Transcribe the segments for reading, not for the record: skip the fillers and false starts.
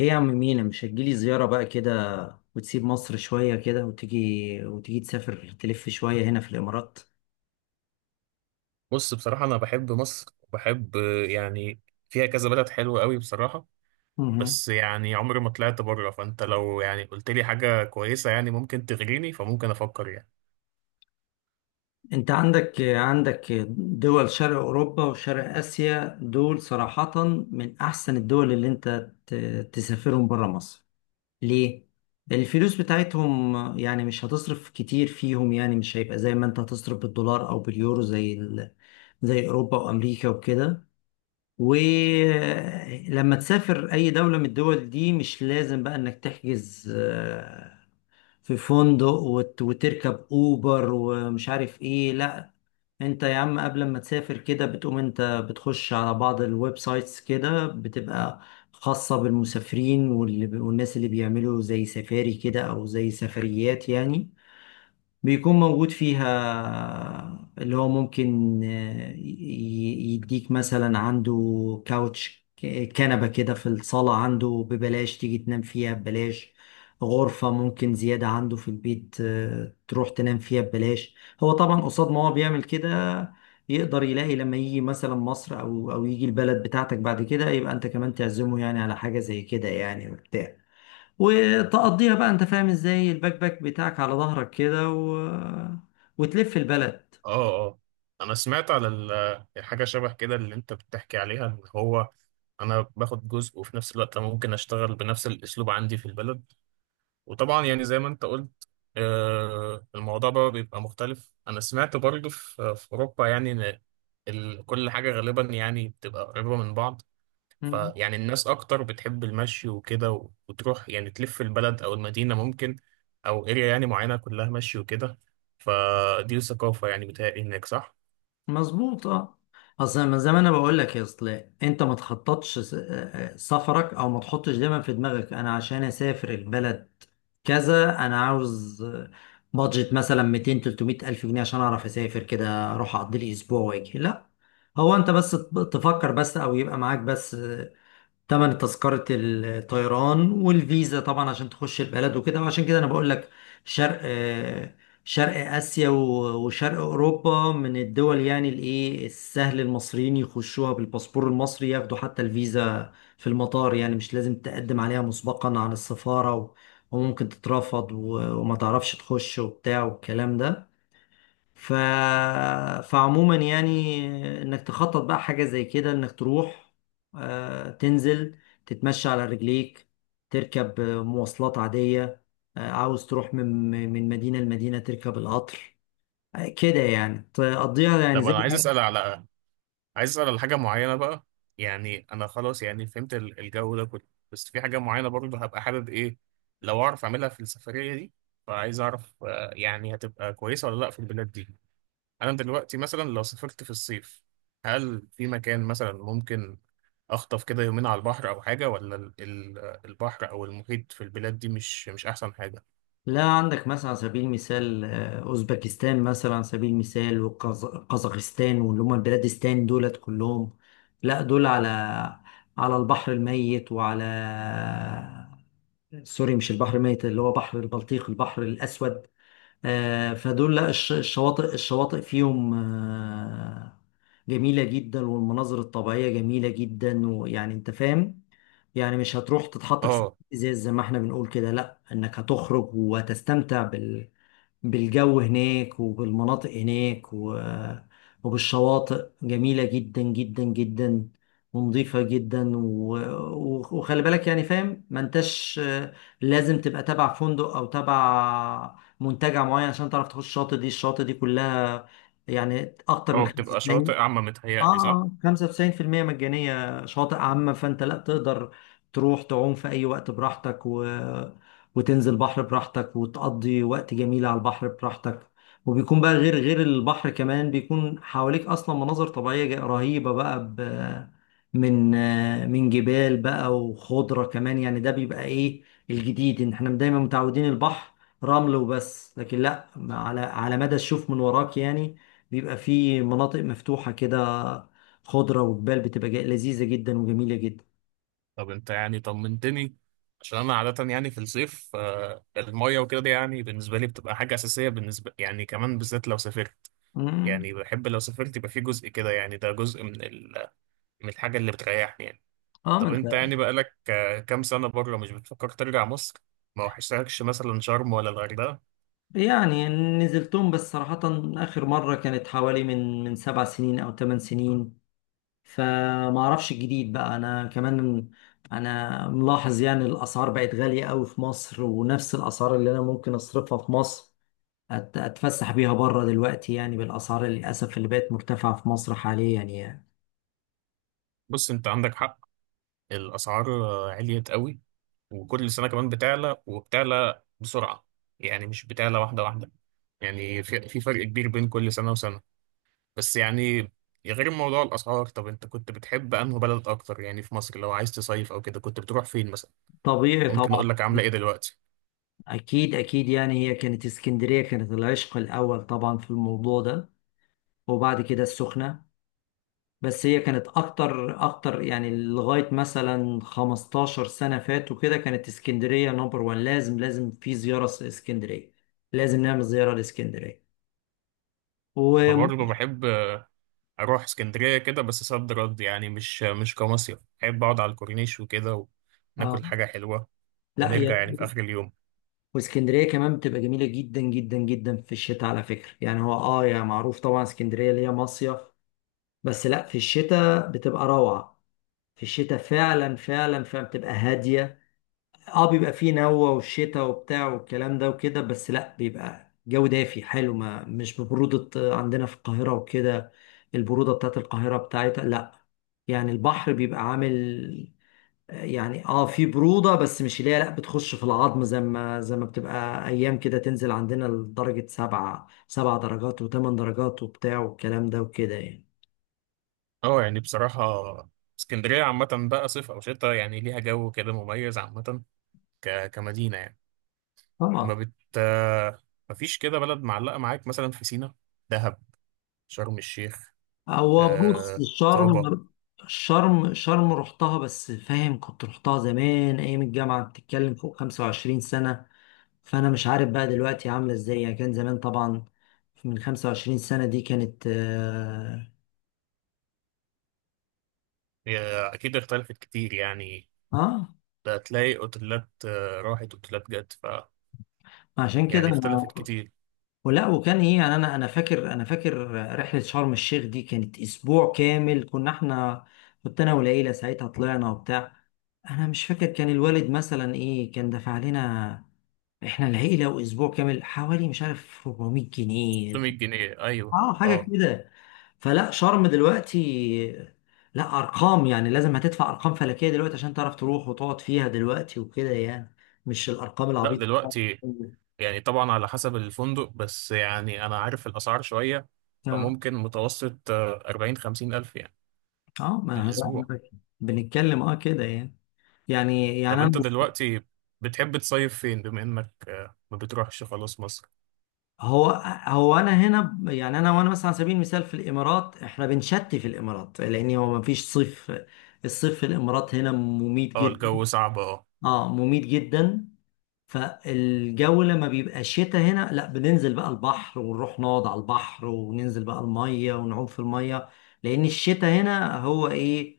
ايه يا عم مينا، مش هتجيلي زيارة بقى كده وتسيب مصر شوية كده وتيجي؟ تسافر تلف شوية هنا في الإمارات. بص، بصراحة أنا بحب مصر وبحب يعني فيها كذا بلد حلوة قوي بصراحة. مهم. بس يعني عمري ما طلعت بره، فأنت لو يعني قلت لي حاجة كويسة يعني ممكن تغريني، فممكن أفكر يعني. انت عندك دول شرق أوروبا وشرق آسيا، دول صراحة من أحسن الدول اللي انت تسافرهم برا مصر. ليه؟ الفلوس بتاعتهم يعني مش هتصرف كتير فيهم، يعني مش هيبقى زي ما انت هتصرف بالدولار أو باليورو، زي زي أوروبا وأمريكا وكده. ولما تسافر اي دولة من الدول دي مش لازم بقى انك تحجز، في فندق وتركب اوبر ومش عارف ايه، لا. انت يا عم قبل ما تسافر كده بتقوم انت بتخش على بعض الويب سايتس كده، بتبقى خاصة بالمسافرين واللي والناس اللي بيعملوا زي سفاري كده او زي سفريات يعني. بيكون موجود فيها اللي هو ممكن يديك مثلا عنده كاوتش، كنبة كده في الصالة عنده ببلاش، تيجي تنام فيها ببلاش. غرفة ممكن زيادة عنده في البيت، آه، تروح تنام فيها ببلاش. هو طبعا قصاد ما هو بيعمل كده يقدر يلاقي لما يجي مثلا مصر أو يجي البلد بتاعتك بعد كده، يبقى أنت كمان تعزمه يعني على حاجة زي كده، يعني وبتاع، وتقضيها بقى انت فاهم ازاي، الباك باك بتاعك على ظهرك كده وتلف البلد. آه، آه، أنا سمعت على الحاجة شبه كده اللي أنت بتحكي عليها، إن هو أنا باخد جزء وفي نفس الوقت أنا ممكن أشتغل بنفس الأسلوب عندي في البلد. وطبعا يعني زي ما انت قلت، الموضوع بقى بيبقى مختلف. انا سمعت برضه في اوروبا يعني ان كل حاجه غالبا يعني بتبقى قريبه من بعض. مم. فيعني الناس اكتر بتحب المشي وكده وتروح يعني تلف البلد او المدينه، ممكن او اريا يعني معينه كلها مشي وكده. فدي ثقافه يعني بتهيألي هناك، صح؟ مظبوط، اه. اصل من زمان انا بقول لك، يا اصل انت ما تخططش سفرك، او ما تحطش دايما في دماغك انا عشان اسافر البلد كذا انا عاوز، بادجت مثلا 200 300 الف جنيه عشان اعرف اسافر كده اروح اقضي لي اسبوع واجي، لا. هو انت بس تفكر، بس او يبقى معاك بس تمن تذكرة الطيران والفيزا طبعا عشان تخش البلد وكده. وعشان كده انا بقول لك شرق، شرق آسيا وشرق أوروبا من الدول يعني الايه، السهل المصريين يخشوها بالباسبور المصري، ياخدوا حتى الفيزا في المطار، يعني مش لازم تقدم عليها مسبقا عن السفارة وممكن تترفض وما تعرفش تخش وبتاع والكلام ده. ف... فعموما يعني انك تخطط بقى حاجة زي كده، انك تروح، آه، تنزل تتمشى على رجليك، تركب، آه، مواصلات عادية. آه، عاوز تروح من مدينة لمدينة تركب القطر، آه، كده يعني تقضيها يعني طب زي. انا عايز اسال على حاجه معينه بقى. يعني انا خلاص يعني فهمت الجو ده كله، بس في حاجه معينه برضه هبقى حابب ايه لو اعرف اعملها في السفريه دي. فعايز اعرف، يعني هتبقى كويسه ولا لا في البلاد دي؟ انا دلوقتي مثلا لو سافرت في الصيف، هل في مكان مثلا ممكن اخطف كده يومين على البحر او حاجه، ولا البحر او المحيط في البلاد دي مش احسن حاجه؟ لا عندك مثلا على سبيل المثال، آه، اوزبكستان مثلا على سبيل المثال وقزاقستان، واللي هم البلادستان دولت كلهم. لا دول على على البحر الميت وعلى، آه، سوري مش البحر الميت، اللي هو بحر البلطيق، البحر الاسود. آه، فدول لا الشواطئ فيهم، آه، جميلة جدا، والمناظر الطبيعية جميلة جدا، ويعني انت فاهم يعني، مش هتروح تتحط في سكة اه، ازاز زي ما احنا بنقول كده، لا، انك هتخرج وهتستمتع بالجو هناك وبالمناطق هناك وبالشواطئ جميلة جدا جدا جدا، ونظيفة جدا وخلي بالك يعني فاهم، ما انتش، آه، لازم تبقى تبع فندق او تبع منتجع معين عشان تعرف تخش الشاطئ دي، الشاطئ دي كلها يعني اكتر من اه، بتبقى شواطئ 95، عامه اه، متهيألي، صح؟ آه، 95% مجانية، شواطئ عامة. فانت لا تقدر تروح تعوم في اي وقت براحتك وتنزل بحر براحتك وتقضي وقت جميل على البحر براحتك. وبيكون بقى، غير البحر كمان، بيكون حواليك اصلا مناظر طبيعية رهيبة بقى، من، آه، من جبال بقى وخضرة كمان. يعني ده بيبقى ايه الجديد، ان احنا دايما متعودين البحر رمل وبس، لكن لا، على على مدى الشوف من وراك يعني بيبقى فيه مناطق مفتوحة كده، خضرة وجبال، بتبقى لذيذة جدا وجميلة جدا. طب انت يعني طمنتني، عشان انا عادة يعني في الصيف، المية وكده دي يعني بالنسبة لي بتبقى حاجة أساسية، بالنسبة يعني كمان بالذات لو سافرت. مم. يعني بحب لو سافرت يبقى في جزء كده، يعني ده جزء من الحاجة اللي بتريحني يعني. اه ما طب انت. انت يعني بقالك كام سنة بره، مش بتفكر ترجع مصر؟ ما وحشتكش مثلا شرم ولا الغردقة؟ يعني نزلتهم، بس صراحة آخر مرة كانت حوالي من سبع سنين أو ثمان سنين، فما أعرفش الجديد بقى. أنا كمان أنا ملاحظ يعني الأسعار بقت غالية أوي في مصر، ونفس الأسعار اللي أنا ممكن أصرفها في مصر أتفسح بيها بره دلوقتي يعني، بالأسعار للأسف اللي بقت مرتفعة في مصر حاليا يعني. بص، انت عندك حق. الأسعار عليت قوي، وكل سنة كمان بتعلى وبتعلى بسرعة. يعني مش بتعلى واحدة واحدة، يعني في فرق كبير بين كل سنة وسنة. بس يعني غير موضوع الأسعار، طب أنت كنت بتحب أنه بلد أكتر يعني في مصر؟ لو عايز تصيف أو كده، كنت بتروح فين مثلا؟ طبيعي ممكن طبعا. أقول لك عاملة إيه دلوقتي. أكيد أكيد. يعني هي كانت اسكندرية، كانت العشق الأول طبعا في الموضوع ده، وبعد كده السخنة. بس هي كانت أكتر أكتر يعني لغاية مثلا 15 سنة فاتوا كده، كانت اسكندرية نمبر وان، لازم لازم في زيارة، اسكندرية لازم نعمل زيارة لاسكندرية. و، أنا برضه بحب أروح اسكندرية كده، بس صد رد يعني، مش كمصيف. بحب أقعد على الكورنيش وكده آه، وناكل حاجة حلوة لا هي، ونرجع يعني في آخر اليوم. واسكندرية كمان بتبقى جميلة جدا جدا جدا في الشتاء على فكرة. يعني هو، آه، يعني معروف طبعا اسكندرية اللي هي مصيف، بس لا، في الشتاء بتبقى روعة. في الشتاء فعلا فعلا فعلا بتبقى هادية. اه بيبقى فيه نوة والشتاء وبتاع والكلام ده وكده، بس لا بيبقى جو دافي حلو، ما مش ببرودة عندنا في القاهرة وكده. البرودة بتاعت القاهرة بتاعتها لا يعني. البحر بيبقى عامل يعني اه، في برودة، بس مش اللي هي، لا، بتخش في العظم زي ما بتبقى ايام كده تنزل عندنا لدرجة سبعة، سبع درجات وثمان درجات وبتاع والكلام ده وكده يعني. أه، يعني بصراحة اسكندرية عامة بقى صيف أو شتاء، يعني ليها جو كده مميز عامة، كمدينة يعني. ما طبعا. بت مفيش كده بلد معلقة معاك، مثلا في سينا، دهب، شرم الشيخ، هو بص آه طابة؟ الشرم، شرم رحتها، بس فاهم كنت رحتها زمان ايام الجامعه، بتتكلم فوق 25 سنه. فانا مش عارف بقى دلوقتي عامله ازاي، يعني كان زمان طبعا من 25 سنه دي، كانت اه، هي أكيد اختلفت كتير يعني. آه، ده هتلاقي أوتيلات، راحت أوتيلات جت، عشان كده يعني انا، اختلفت كتير. ولا وكان ايه يعني. انا فاكر، انا فاكر رحله شرم الشيخ دي كانت اسبوع كامل، كنا احنا كنت انا والعيله ساعتها طلعنا وبتاع. انا مش فاكر كان الوالد مثلا ايه كان دفع لنا، احنا العيله واسبوع كامل، حوالي مش عارف 400 جنيه، 600 جنيه، أيوه، اه حاجه أه. كده. فلا شرم دلوقتي لا، ارقام يعني لازم هتدفع ارقام فلكيه دلوقتي عشان تعرف تروح وتقعد فيها دلوقتي وكده يعني، مش الارقام لا، العبيطه. دلوقتي يعني طبعا على حسب الفندق، بس يعني أنا عارف الأسعار شوية، فممكن متوسط، 40 50 ألف يعني اه ما هو الأسبوع. أنا بنتكلم اه كده يعني. يعني طب يعني انا، أنت دلوقتي بتحب تصيف فين، بما إنك ما بتروحش خلاص مصر؟ هو هو انا هنا، يعني انا، وانا مثلا على سبيل المثال في الامارات، احنا بنشتي في الامارات لان هو ما فيش صيف. الصيف في الامارات هنا مميت أه، جدا. الجو صعب، أه. اه مميت جدا. فالجو لما بيبقى شتاء هنا، لا، بننزل بقى البحر ونروح نقعد على البحر وننزل بقى المية ونعوم في المية، لأن الشتاء هنا هو إيه،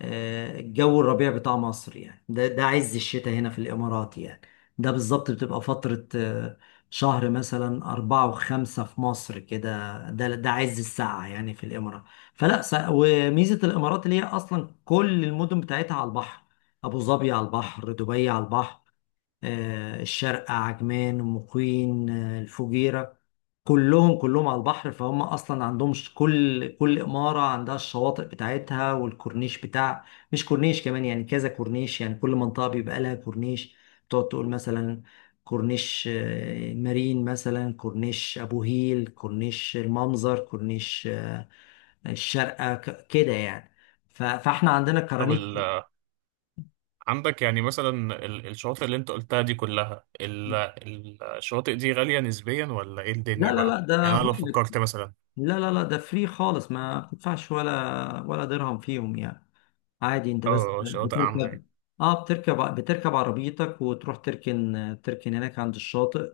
آه، الجو الربيع بتاع مصر، يعني ده عز الشتاء هنا في الإمارات يعني. ده بالظبط بتبقى فترة، آه، شهر مثلا أربعة وخمسة في مصر كده، ده عز الساعة يعني في الإمارات. وميزة الإمارات اللي هي أصلا كل المدن بتاعتها على البحر. أبو ظبي على البحر، دبي على البحر، آه، الشارقة، عجمان، مقيم، آه، الفجيرة، كلهم كلهم على البحر. فهم اصلا عندهم، كل اماره عندها الشواطئ بتاعتها والكورنيش بتاع، مش كورنيش كمان يعني، كذا كورنيش يعني، كل منطقه بيبقى لها كورنيش. تقعد تقول مثلا كورنيش، آه، مارين مثلا، كورنيش ابو هيل، كورنيش المنظر، كورنيش، آه، الشارقه، كده يعني. فاحنا عندنا طب كرانيش. عندك يعني مثلا الشواطئ اللي انت قلتها دي كلها، الشواطئ دي غالية نسبيا ولا ايه لا الدنيا لا لا، بقى ده يعني؟ انا لو بحر، فكرت مثلا، لا لا لا، ده فري خالص، ما بتدفعش ولا درهم فيهم يعني. عادي، انت بس اه، شواطئ عامة بتركب، يعني. اه، بتركب عربيتك وتروح تركن، هناك عند الشاطئ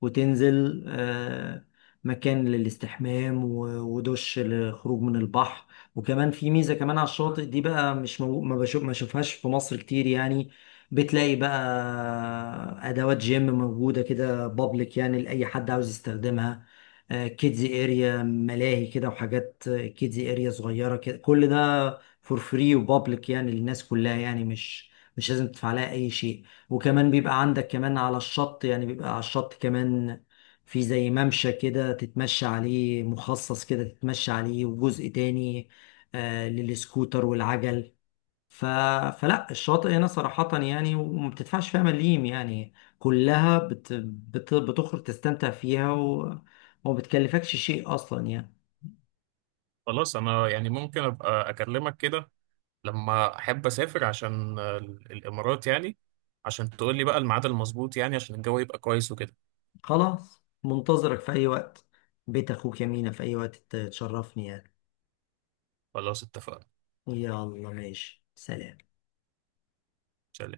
وتنزل، آه، مكان للاستحمام ودش للخروج من البحر. وكمان في ميزة كمان على الشاطئ دي بقى، مش ما بشوف، ما بشوفهاش في مصر كتير يعني. بتلاقي بقى أدوات جيم موجودة كده، بابليك يعني لأي حد عاوز يستخدمها، كيدزي اريا، ملاهي كده وحاجات كيدزي اريا صغيرة كده، كل ده فور فري وبابليك يعني للناس كلها يعني، مش لازم تدفع لها أي شيء. وكمان بيبقى عندك كمان على الشط، يعني بيبقى على الشط كمان في زي ممشى كده تتمشى عليه، مخصص كده تتمشى عليه، وجزء تاني، آه، للسكوتر والعجل. ف... فلا الشاطئ هنا صراحة يعني، وما بتدفعش فيها مليم يعني، كلها بتخرج تستمتع فيها وما بتكلفكش شيء أصلا يعني. خلاص، انا يعني ممكن ابقى اكلمك كده لما احب اسافر، عشان الامارات يعني، عشان تقول لي بقى الميعاد المظبوط يعني، عشان الجو يبقى كويس وكده. خلاص، منتظرك في أي وقت، بيت أخوك يمينة، في أي وقت تشرفني يعني. خلاص، اتفقنا. يلا ماشي، سلام. سلام.